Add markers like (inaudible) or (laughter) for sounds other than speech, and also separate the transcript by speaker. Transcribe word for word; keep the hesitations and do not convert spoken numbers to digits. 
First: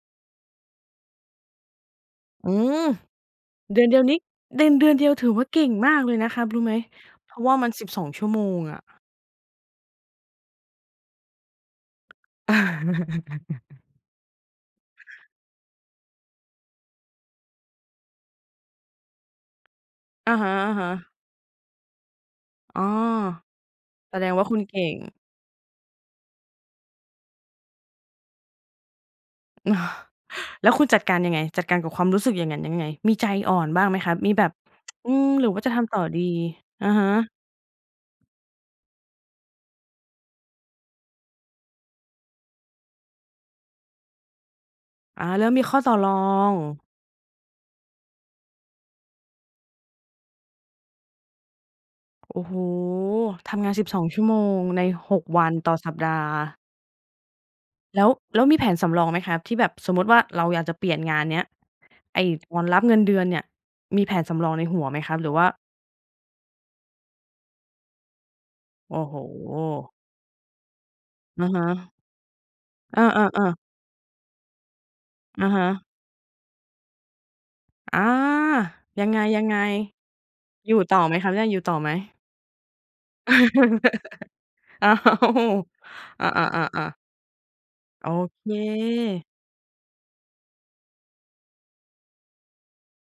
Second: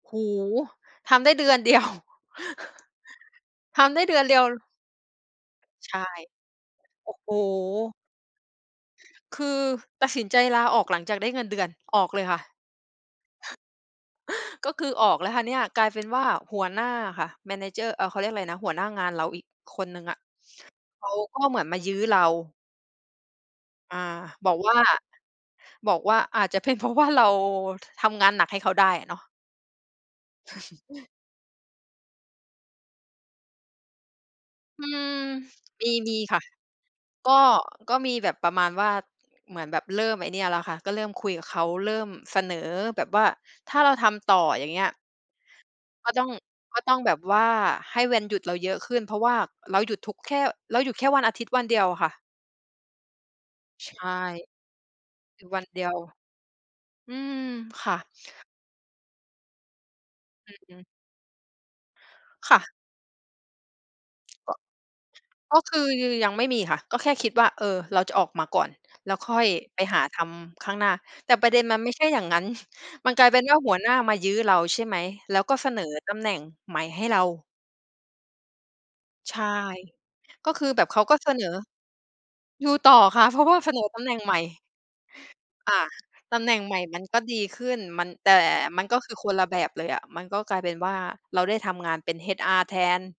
Speaker 1: โอ้โฮ! ทำได้เดือน เดียว
Speaker 2: อืม เด
Speaker 1: ท
Speaker 2: ือนเด
Speaker 1: ำไ
Speaker 2: ี
Speaker 1: ด้
Speaker 2: ยว
Speaker 1: เ
Speaker 2: น
Speaker 1: ด
Speaker 2: ี้
Speaker 1: ือนเดียว ล
Speaker 2: เดือน เดือนเดียวถือว่าเก่ง
Speaker 1: ใ
Speaker 2: ม
Speaker 1: ช
Speaker 2: า
Speaker 1: ่
Speaker 2: กเลยนะครับรู้ไหม?
Speaker 1: โอ้โ
Speaker 2: เพราะว่ามัน สิบ
Speaker 1: ฮ!
Speaker 2: สอง ชั่วโมงอะ
Speaker 1: คือตัดสินใจลาออกหลังจากได้เงินเดือน ออกเลยค่ะ
Speaker 2: (chuckles)
Speaker 1: ก็คือออกแล้วค่ะเนี่ย กลายเป็นว่าหัวหน้าอะค่ะ manager เอ่อ เขาเรียกไรนะ หัวหน้างานเราอีกคนหนึ่งอะ
Speaker 2: อะฮะ
Speaker 1: เขา
Speaker 2: ๆ
Speaker 1: ก็เหมือนมายื้อเรา
Speaker 2: อ๋อ
Speaker 1: อา
Speaker 2: แสดงว่า
Speaker 1: บ
Speaker 2: ค
Speaker 1: อ
Speaker 2: ุ
Speaker 1: ก
Speaker 2: ณ
Speaker 1: ว
Speaker 2: เก
Speaker 1: ่า
Speaker 2: ่ง
Speaker 1: บอกว่าอาจจะเป็นเพราะ ว่า เราทำงานหนักให้เขาได้เนาะ
Speaker 2: (chuckles) แล้วคุณจัด
Speaker 1: (chuckles)
Speaker 2: การยังไง จัดการกับความรู้สึกอย่างงั้นยังไง? มีใจอ่อนบ้างไหมครับ มีแบบ
Speaker 1: อื
Speaker 2: (tsk) อื
Speaker 1: ม
Speaker 2: ม หรือว่าจะท
Speaker 1: มี
Speaker 2: ำต่อ
Speaker 1: มี
Speaker 2: ดี?
Speaker 1: ค่ะ
Speaker 2: อะฮะ
Speaker 1: ก็ ก็มีแบบประมาณว่า เหมือนแบบเริ่มไอ้เนี่ยแล้วค่ะ ก็เริ่มคุยกับเขา เริ่มเสนอแบบว่า "ถ้าเราทำต่อ อย่างเงี้ย"
Speaker 2: อา เริ่มมีข้อต่อร
Speaker 1: "ก
Speaker 2: อ
Speaker 1: ็ต้อง
Speaker 2: ง
Speaker 1: ก็ต้องแบบว่าให้วันหยุดเราเยอะขึ้น" เพราะว่าเราหยุดทุก แค่ เราหยุดแค่วันอาทิตย์วันเดียวอะค่ะ
Speaker 2: โอ้โฮ ทำงาน สิบ
Speaker 1: ใช
Speaker 2: สอง
Speaker 1: ่
Speaker 2: ชั่วโมงใน หก
Speaker 1: ห
Speaker 2: ว
Speaker 1: ยุ
Speaker 2: ั
Speaker 1: ด
Speaker 2: น
Speaker 1: วัน
Speaker 2: ต่อ
Speaker 1: เดี
Speaker 2: ส
Speaker 1: ย
Speaker 2: ัป
Speaker 1: ว
Speaker 2: ดาห์
Speaker 1: อืม ค่
Speaker 2: แ
Speaker 1: ะ
Speaker 2: ล้ว แล้วมีแผนสำรองไหมครับ? ที่แบบสมมุติว่าเรา
Speaker 1: อื
Speaker 2: อย
Speaker 1: อ
Speaker 2: ากจ
Speaker 1: ฮ
Speaker 2: ะ
Speaker 1: ึ
Speaker 2: เปลี่ยนงานเนี้ย ไอ้
Speaker 1: ค
Speaker 2: ต
Speaker 1: ่
Speaker 2: อน
Speaker 1: ะ
Speaker 2: รับเงินเดือนเนี่ยมีแผนสำร
Speaker 1: ก
Speaker 2: อง
Speaker 1: ็
Speaker 2: ในหัวไหมครับ? หรือว่า
Speaker 1: ก็คือยังไม่มีค่ะ ก็แค่คิดว่า เออ เราจะออกมาก่อน
Speaker 2: โอ้
Speaker 1: แล้
Speaker 2: โฮ
Speaker 1: วค่อยไปหาทำข้างหน้า แต่
Speaker 2: อ
Speaker 1: ป
Speaker 2: ะ
Speaker 1: ระเด
Speaker 2: ฮ
Speaker 1: ็นมันไม
Speaker 2: ะ
Speaker 1: ่ใช่อย่างงั้น
Speaker 2: อ
Speaker 1: (chuckles) มันกลายเป็น
Speaker 2: า
Speaker 1: ว
Speaker 2: ๆ
Speaker 1: ่
Speaker 2: ๆ
Speaker 1: าหัวหน้ามายื้อเรา ใช่ไหม แล้
Speaker 2: อ
Speaker 1: ว
Speaker 2: ะ
Speaker 1: ก็
Speaker 2: ฮ
Speaker 1: เสน
Speaker 2: ะ
Speaker 1: อตำแหน่งใหม่ให้เรา
Speaker 2: อา ยังไ
Speaker 1: ใช่
Speaker 2: ง
Speaker 1: ก็คื
Speaker 2: ๆ
Speaker 1: อ
Speaker 2: อยู
Speaker 1: แ
Speaker 2: ่
Speaker 1: บบเ
Speaker 2: ต
Speaker 1: ข
Speaker 2: ่อ
Speaker 1: า
Speaker 2: ไ
Speaker 1: ก
Speaker 2: หม
Speaker 1: ็
Speaker 2: คร
Speaker 1: เส
Speaker 2: ับ
Speaker 1: น
Speaker 2: ยั
Speaker 1: อ
Speaker 2: งอยู่ต่อไหม?
Speaker 1: อยู่ต่อค่ะ เพราะว่าเสนอตำแหน่
Speaker 2: (chuckles)
Speaker 1: งใหม่
Speaker 2: อ้าว
Speaker 1: อา
Speaker 2: อา
Speaker 1: ตำแหน่งใหม่
Speaker 2: ๆ
Speaker 1: ม
Speaker 2: ๆ ๆ
Speaker 1: ันก็ดีขึ้น ม
Speaker 2: โ
Speaker 1: ั
Speaker 2: อ
Speaker 1: น แต่
Speaker 2: เ
Speaker 1: มันก็คือ
Speaker 2: ค
Speaker 1: คนละแบบเลยอะ มันก็กลายเป็นว่าเราได้ทำงานเป็น HR แทน